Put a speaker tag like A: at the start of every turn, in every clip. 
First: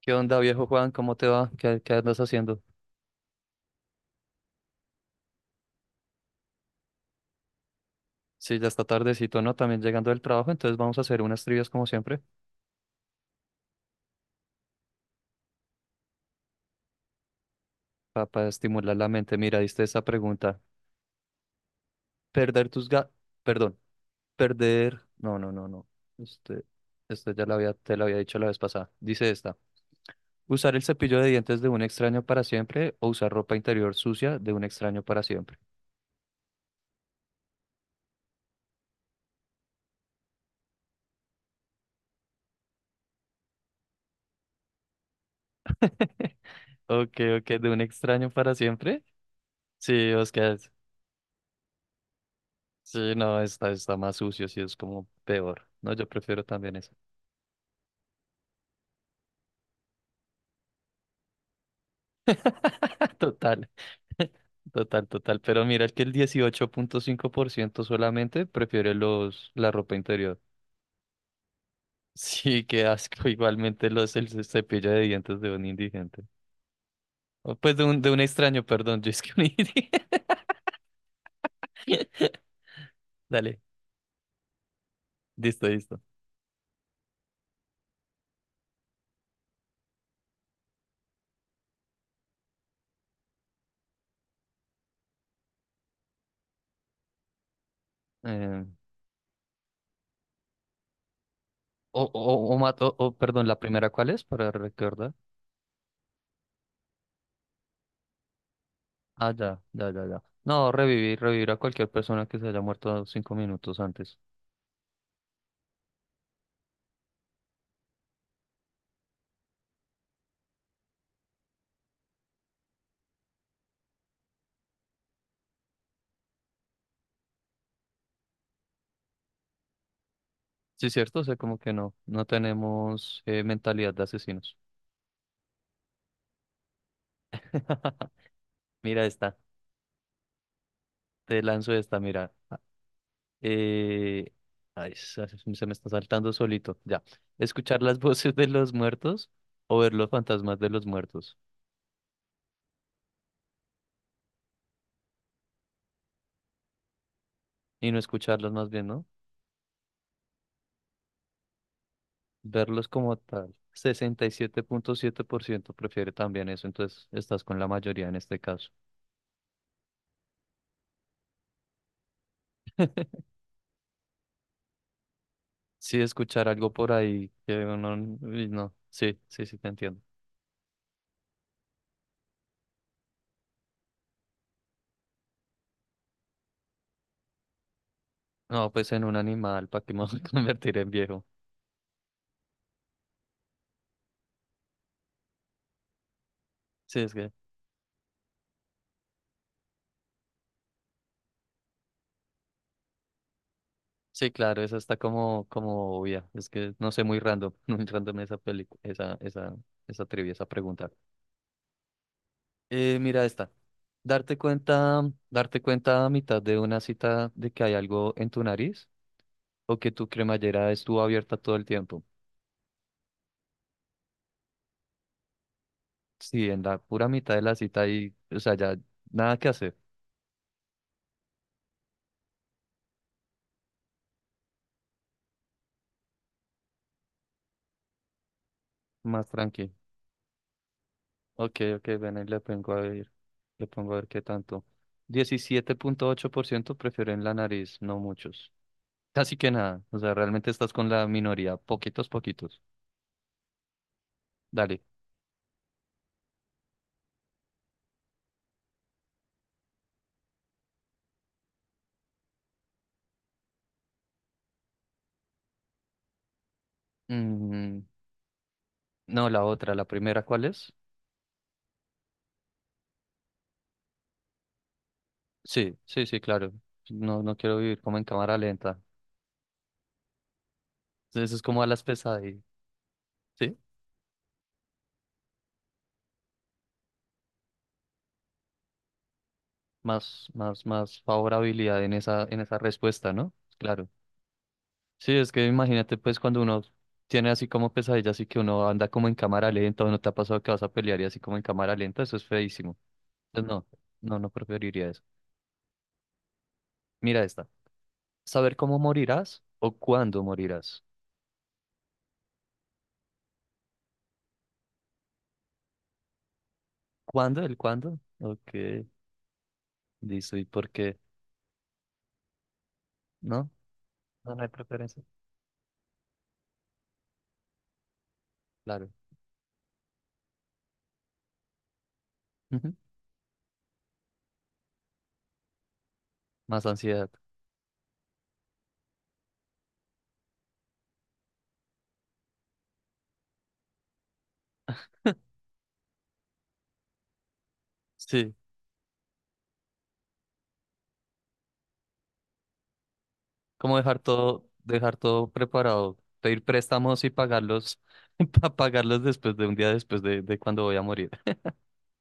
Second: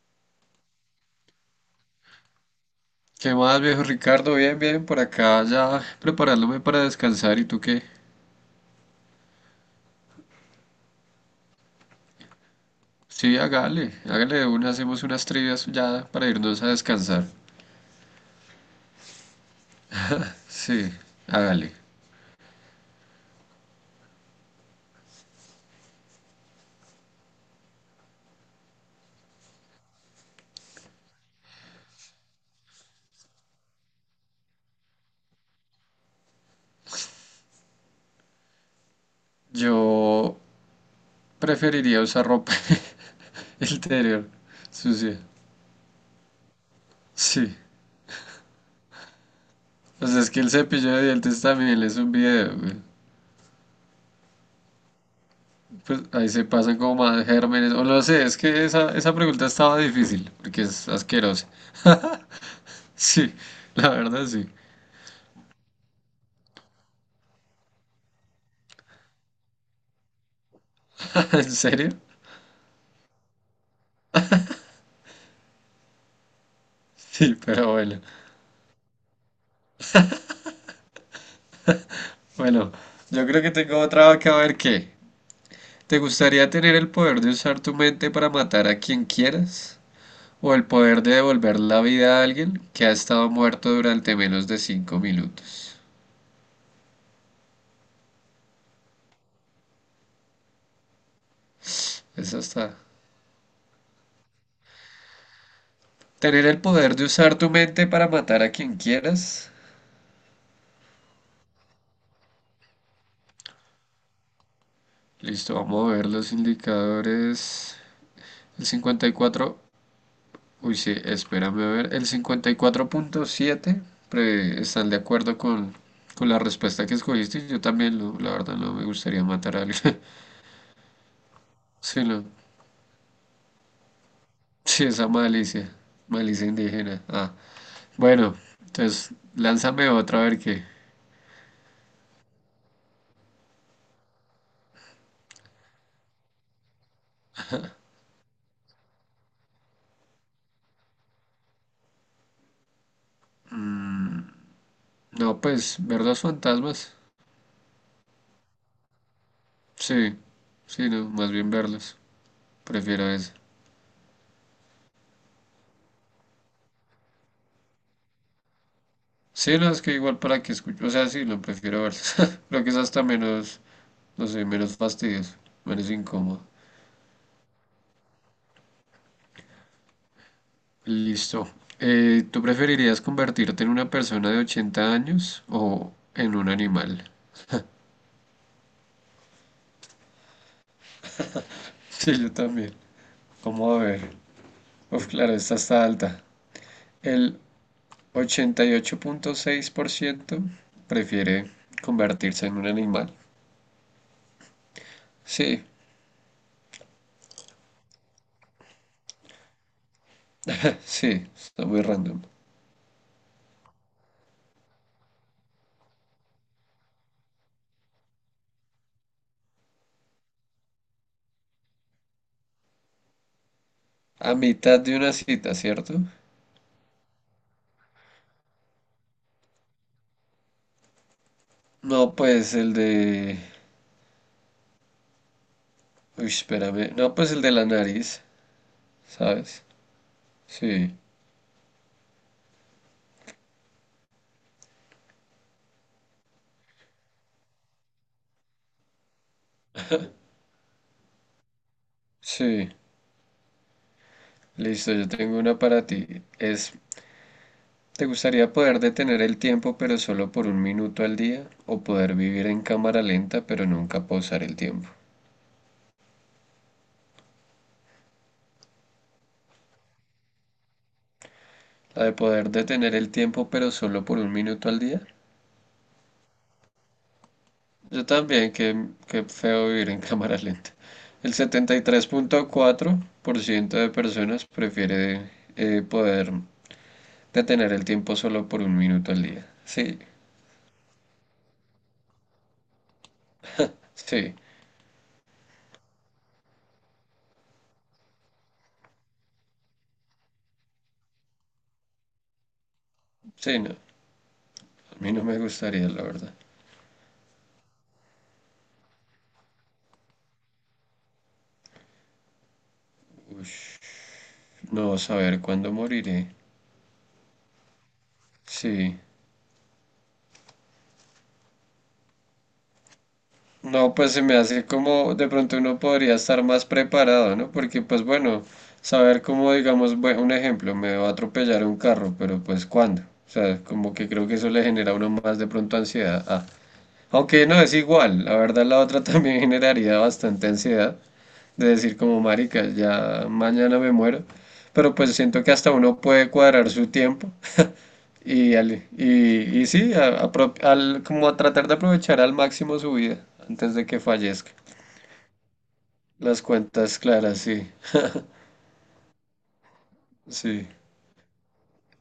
A: ¿Qué onda, viejo Juan? ¿Cómo te va? ¿Qué andas haciendo?
B: ¿Qué más, viejo Ricardo? Bien, bien, por acá ya preparándome para descansar. ¿Y tú qué?
A: Sí, ya está tardecito, ¿no? También llegando del trabajo, entonces vamos a hacer unas trivias como siempre
B: Sí, hágale, hágale de una, hacemos unas trivias ya para irnos a descansar.
A: para estimular la mente. Mira, diste esa pregunta.
B: Sí, hágale.
A: Perder tus ga... Perdón, No, no, no, no. Este, este te lo había dicho la vez pasada. Dice esta. ¿Usar el cepillo de dientes de un extraño para siempre o usar ropa interior sucia de un extraño para siempre?
B: Yo preferiría usar ropa interior sucia.
A: Ok, ok,
B: Sí,
A: de un extraño para siempre.
B: pues
A: Sí,
B: es que el
A: Oscar.
B: cepillo de dientes también es un video, güey.
A: Sí, no, está más sucio, sí, es como peor. No,
B: Pues
A: yo
B: ahí
A: prefiero
B: se
A: también
B: pasan
A: eso.
B: como más gérmenes, o no sé, es que esa pregunta estaba difícil, porque es asquerosa. Sí,
A: Total,
B: la verdad sí.
A: total, total. Pero mira que el 18,5% solamente prefiere la ropa interior.
B: ¿En serio?
A: Sí, qué asco. Igualmente el cepillo de dientes de un indigente.
B: Sí,
A: O,
B: pero
A: pues de
B: bueno.
A: un, de un extraño, perdón. Yo es que un indigente.
B: Bueno, yo creo que
A: Dale,
B: tengo otra que a ver qué.
A: listo,
B: ¿Te
A: listo.
B: gustaría tener el poder de usar tu mente para matar a quien quieras? ¿O el poder de devolver la vida a alguien que ha estado muerto durante menos de cinco minutos?
A: Eh,
B: Esa
A: o,
B: está.
A: mat- o, perdón, ¿la primera cuál es? Para recordar.
B: ¿Tener el poder de usar tu mente para matar a quien
A: Ah,
B: quieras?
A: ya, ya, ya, ya. No, revivir a cualquier persona que se haya muerto 5 minutos antes.
B: Listo, vamos a ver los indicadores. El 54. Uy, sí, espérame a ver. El 54.7 están de acuerdo con la respuesta que escogiste. Yo también, no, la verdad, no me gustaría matar a alguien.
A: Sí, cierto, o sea, como que no,
B: Sí,
A: no
B: no.
A: tenemos mentalidad de asesinos.
B: Sí, esa malicia. Malicia indígena. Ah, bueno,
A: Mira
B: entonces
A: esta,
B: lánzame otra, a ver qué.
A: te lanzo esta, mira. Ah, Eh, ay, se me está saltando solito, ya. Escuchar las voces de los muertos o ver los fantasmas de los muertos.
B: No, pues, ver los fantasmas.
A: Y no escucharlos más bien, ¿no?
B: Sí, sí, no, más bien verlos.
A: Verlos
B: Prefiero
A: como
B: eso.
A: tal. Sesenta y siete punto siete por ciento prefiere también eso, entonces estás con la mayoría en este caso.
B: Sí, no, es que igual para que escucho. O sea, sí, lo prefiero verlos. Creo que es hasta menos, no sé, menos fastidioso, menos
A: Sí,
B: incómodo.
A: escuchar algo por ahí que uno, uy, no, sí, sí, sí, te entiendo.
B: Listo. ¿Tú preferirías convertirte en una persona de 80 años o en un animal?
A: No, pues en un animal, ¿para qué me voy a convertir en viejo?
B: Sí, yo también. Cómo a ver. Uf, claro, esta está alta.
A: Sí, es que,
B: El ochenta y ocho punto seis por ciento prefiere convertirse en un animal.
A: sí, claro, esa está como,
B: Sí,
A: como obvia. Es que no sé, muy random, muy random esa película, esa trivia, esa pregunta.
B: sí, está muy random.
A: Mira esta. Darte cuenta, darte cuenta a mitad de una cita de que hay algo en tu nariz o que tu cremallera estuvo abierta todo el tiempo.
B: A mitad de una cita, ¿cierto?
A: Sí, en la pura mitad de la cita y, o sea, ya nada que hacer,
B: No, pues el de... Uy, espérame. No, pues el de la nariz,
A: más
B: ¿sabes?
A: tranqui.
B: Sí,
A: Ok, ok, ven y le pongo a ver qué tanto. 17,8% prefieren la nariz, no muchos. Casi que nada, o sea, realmente estás con la minoría, poquitos, poquitos.
B: sí.
A: Dale.
B: Listo, yo tengo una para ti. Es, ¿te gustaría poder detener el tiempo pero solo por un minuto al día? ¿O poder vivir en cámara lenta pero nunca pausar el tiempo?
A: Mm, no, la primera, ¿cuál es?
B: La de poder detener el tiempo pero solo por un minuto al día.
A: Sí, sí, sí, claro. No, no quiero vivir como en
B: Yo
A: cámara
B: también,
A: lenta.
B: qué feo vivir en cámara lenta.
A: Entonces
B: El
A: es como a
B: setenta
A: las
B: y tres
A: pesadillas,
B: punto cuatro por
A: ¿sí?
B: ciento de personas prefiere poder detener el tiempo solo por un minuto al día. Sí,
A: Más favorabilidad en esa, respuesta, ¿no? Claro.
B: sí,
A: Sí, es que imagínate pues cuando uno tiene así como pesadillas así que uno anda como en cámara lenta o no te ha pasado que vas a pelear y así como en cámara lenta, eso es feísimo. Entonces
B: sí, no.
A: no, no, no preferiría eso.
B: A mí no me gustaría, la verdad.
A: Mira esta. ¿Saber cómo morirás o cuándo morirás?
B: No saber cuándo moriré.
A: ¿Cuándo? ¿El cuándo? Ok,
B: Sí.
A: listo. ¿Y por qué? ¿No?
B: No, pues se
A: No,
B: me
A: no hay
B: hace
A: preferencia.
B: como de pronto uno podría estar más preparado, ¿no? Porque pues bueno,
A: Claro.
B: saber cómo, digamos, un ejemplo, me va a atropellar un carro, pero pues
A: Ujú.
B: ¿cuándo? O sea, como que creo que eso le genera a uno más de pronto ansiedad. Ah,
A: Más ansiedad.
B: aunque no es igual, la verdad la otra también generaría bastante ansiedad de decir como marica, ya mañana me muero, pero pues siento que hasta uno puede cuadrar su tiempo.
A: Sí,
B: Y sí, como a tratar de aprovechar al máximo su vida antes
A: como
B: de que fallezca.
A: dejar todo preparado,
B: Las
A: pedir
B: cuentas
A: préstamos y
B: claras, sí,
A: pagarlos, para pagarlos después de un día después de cuando
B: sí.
A: voy a morir.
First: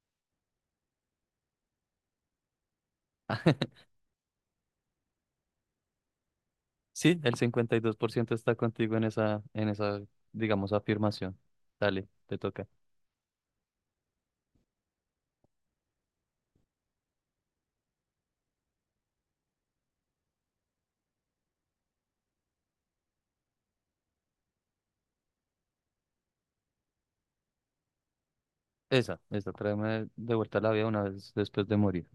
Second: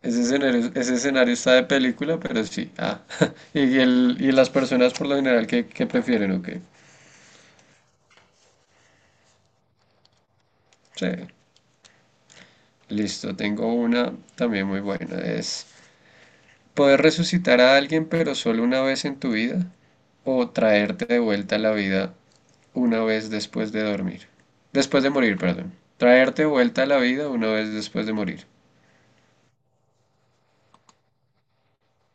B: Ese escenario está de película, pero sí. Ah, y, y las personas por lo general que prefieren, ok.
A: Sí, el 52% está contigo en esa, digamos,
B: Sí,
A: afirmación. Dale, te toca.
B: listo, tengo una también muy buena. Es, poder resucitar a alguien, pero solo una vez en tu vida, o traerte de vuelta a la vida una vez después de dormir. Después de morir, perdón. Traerte de vuelta a la vida una vez después de morir.
A: Tráeme de vuelta a la vida una vez después de morir.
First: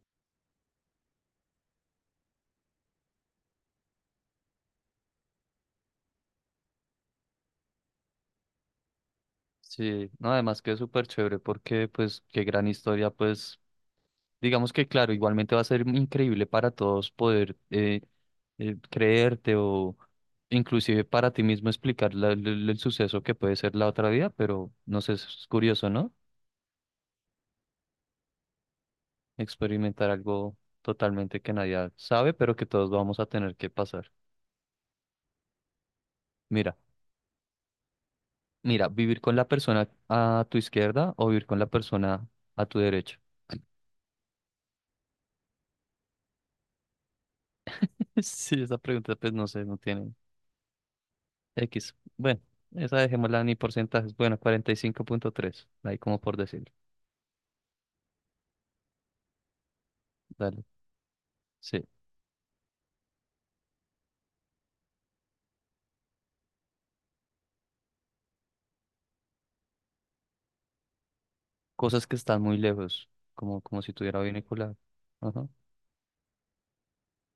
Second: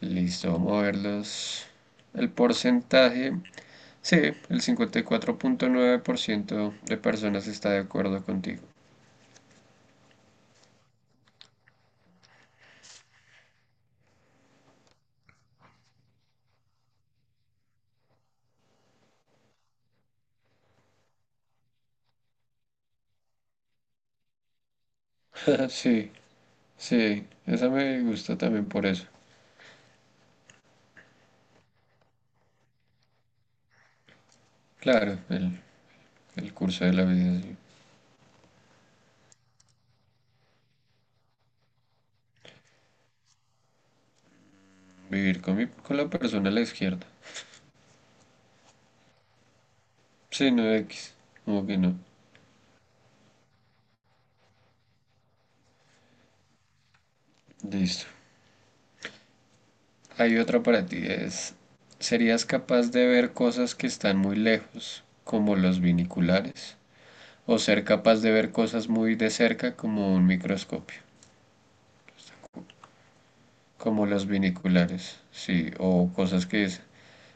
B: Listo, vamos a ver los... El porcentaje. Sí, el 54.9% de personas está de acuerdo contigo.
A: Sí, no, además que es súper chévere porque, pues, qué gran historia, pues, digamos que, claro, igualmente va a ser increíble para todos poder creerte o inclusive para ti mismo explicar el suceso que puede ser la otra vida, pero no sé, es curioso,
B: Sí,
A: ¿no?
B: sí, esa me gusta también por eso.
A: Experimentar algo totalmente que nadie sabe, pero que todos vamos a tener que pasar.
B: Claro, el
A: Mira,
B: curso de la vida, sí.
A: mira, vivir con la persona a tu izquierda o vivir con la persona a tu derecha.
B: Vivir con, con la persona a la izquierda.
A: Sí, esa pregunta pues no sé, no tiene
B: Sí, no X. Como que
A: X.
B: no.
A: Bueno, esa dejémosla ni porcentajes. Bueno, 45,3 ahí como por decir.
B: Listo. Hay otra
A: Dale,
B: para ti. Es,
A: sí.
B: ¿serías capaz de ver cosas que están muy lejos, como los viniculares? ¿O ser capaz de ver cosas muy de cerca, como un microscopio?
A: Cosas que están muy lejos, como si
B: Como
A: tuviera
B: los
A: binocular.
B: viniculares,
A: Ajá.
B: sí. O cosas que es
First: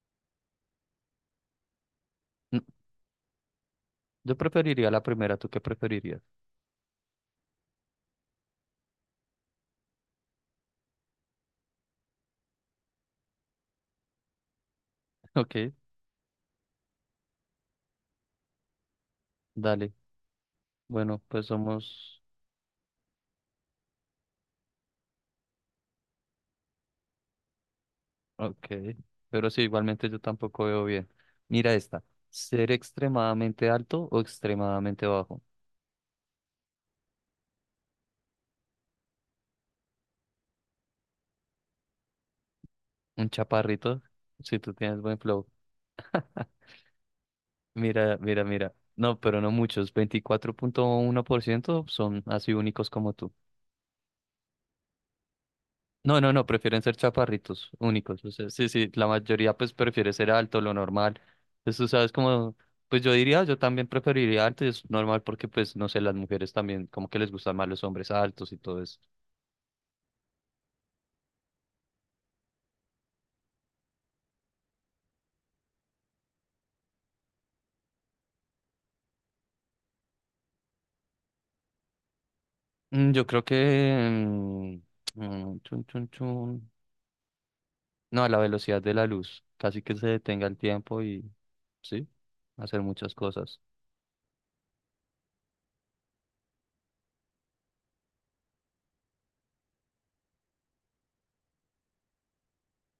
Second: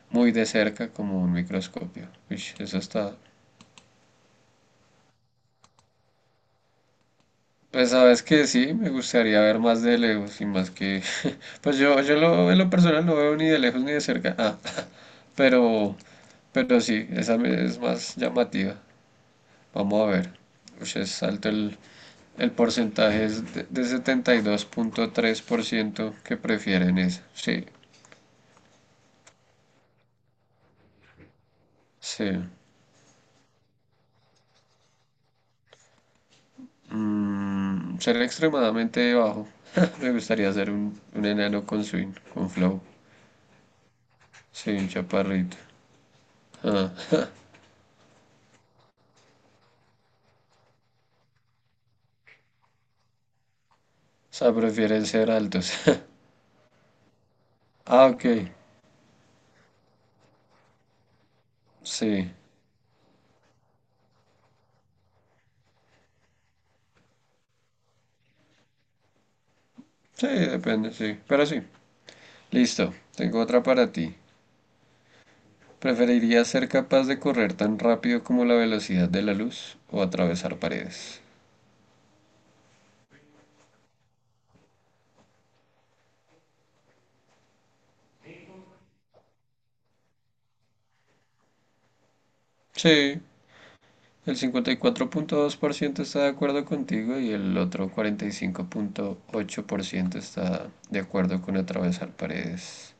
B: muy de cerca, como un microscopio. Uy,
A: No,
B: eso está...
A: yo preferiría la primera, ¿tú qué preferirías?
B: Pues sabes que sí, me gustaría ver más de lejos y más que... pues yo, en lo personal no veo ni de lejos ni de cerca. Ah,
A: Ok,
B: pero, pero sí, es más llamativa.
A: dale.
B: Vamos a ver. Ush,
A: Bueno,
B: es
A: pues
B: alto
A: somos...
B: el porcentaje, es de setenta y dos punto tres por ciento que prefieren esa. Sí,
A: Ok, pero sí, igualmente yo tampoco veo bien. Mira esta,
B: sí.
A: ser extremadamente alto o extremadamente bajo.
B: Mm, ser extremadamente bajo. Me gustaría ser un enano con swing, con flow.
A: Un chaparrito, si
B: Sí,
A: tú
B: un
A: tienes buen flow.
B: chaparrito.
A: Mira, mira, mira. No, pero no muchos. 24,1% son así únicos como tú.
B: O sea, prefieren ser altos.
A: No, no, no, prefieren ser chaparritos
B: Ah,
A: únicos.
B: ok.
A: O sea, sí, sí, la mayoría pues prefiere ser alto, lo normal. Entonces tú sabes
B: Sí.
A: como, pues yo diría, yo también preferiría alto y es normal porque pues no sé, las mujeres también como que les gustan más los hombres altos y todo eso.
B: Sí, depende, sí. Pero sí. Listo. Tengo otra para ti. ¿Preferirías ser capaz de correr tan rápido como la velocidad de la luz o atravesar paredes?
A: Yo creo que... mm, chun, chun, chun. No, a la velocidad de la luz. Casi que se detenga el tiempo y... Sí, hacer muchas
B: Sí.
A: cosas.
B: El 54.2% está de acuerdo contigo y el otro 45.8% está de acuerdo con atravesar paredes.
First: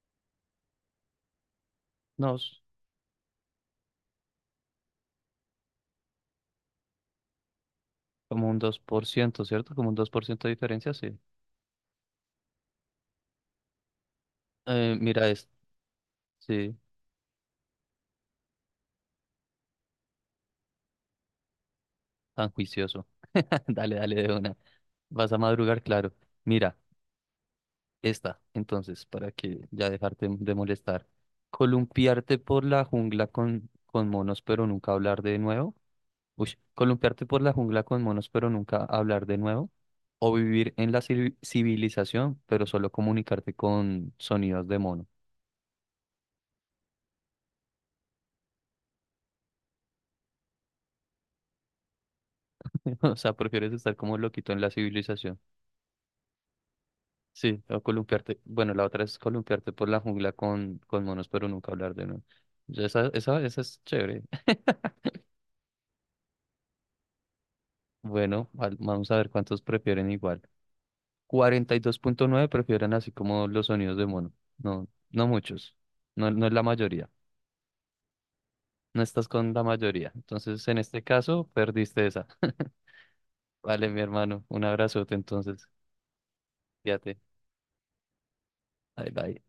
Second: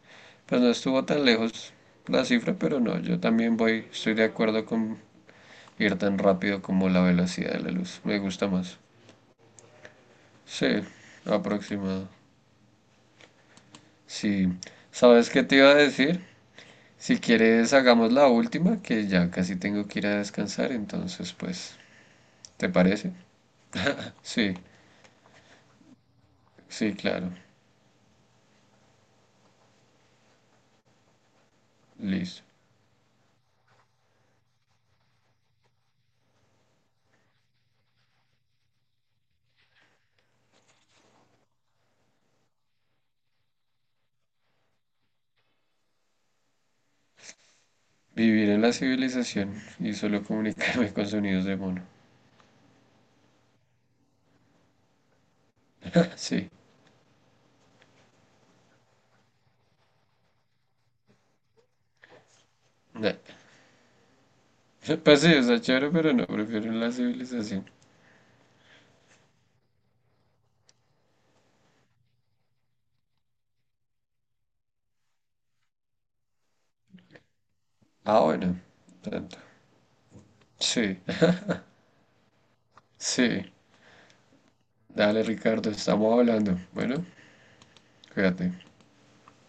B: Pues no estuvo tan lejos la
A: No,
B: cifra,
A: es
B: pero no, yo también voy, estoy de acuerdo con ir tan rápido como la velocidad de la luz. Me
A: como
B: gusta
A: un dos
B: más.
A: por ciento ¿cierto? Como un 2% de
B: Sí,
A: diferencia, sí.
B: aproximado. Sí.
A: Mira,
B: ¿Sabes qué
A: es...
B: te iba a decir?
A: Sí,
B: Si quieres, hagamos la última, que ya casi tengo que ir a descansar, entonces, pues,
A: tan
B: ¿te
A: juicioso.
B: parece?
A: Dale, dale de
B: Sí,
A: una. Vas a madrugar, claro. Mira,
B: sí, claro.
A: esta, entonces, para que ya dejarte de molestar. Columpiarte
B: Listo.
A: por la jungla con monos, pero nunca hablar de nuevo. Uy, columpiarte por la jungla con monos, pero nunca hablar de nuevo. O vivir en la civilización, pero solo comunicarte con sonidos de mono.
B: Vivir en la civilización y solo comunicarme con sonidos de mono.
A: O sea, prefieres estar como loquito en la civilización.
B: Sí.
A: Sí, o columpiarte. Bueno, la otra es columpiarte por la jungla con monos, pero nunca hablar de nuevo. Ya.
B: Nah.
A: Esa es chévere.
B: Pues sí, está chévere, pero no, prefiero en la civilización.
A: Bueno, vamos a ver cuántos prefieren igual. 42,9 prefieren así como los sonidos de mono. No, no muchos. No, no es la mayoría.
B: Ah, bueno,
A: No estás
B: tanto.
A: con la mayoría. Entonces, en
B: Sí,
A: este caso, perdiste esa.
B: sí.
A: Vale, mi hermano. Un abrazote,
B: Dale,
A: entonces.
B: Ricardo, estamos hablando. Bueno.
A: Fíjate.
B: Fíjate.
A: Bye, bye.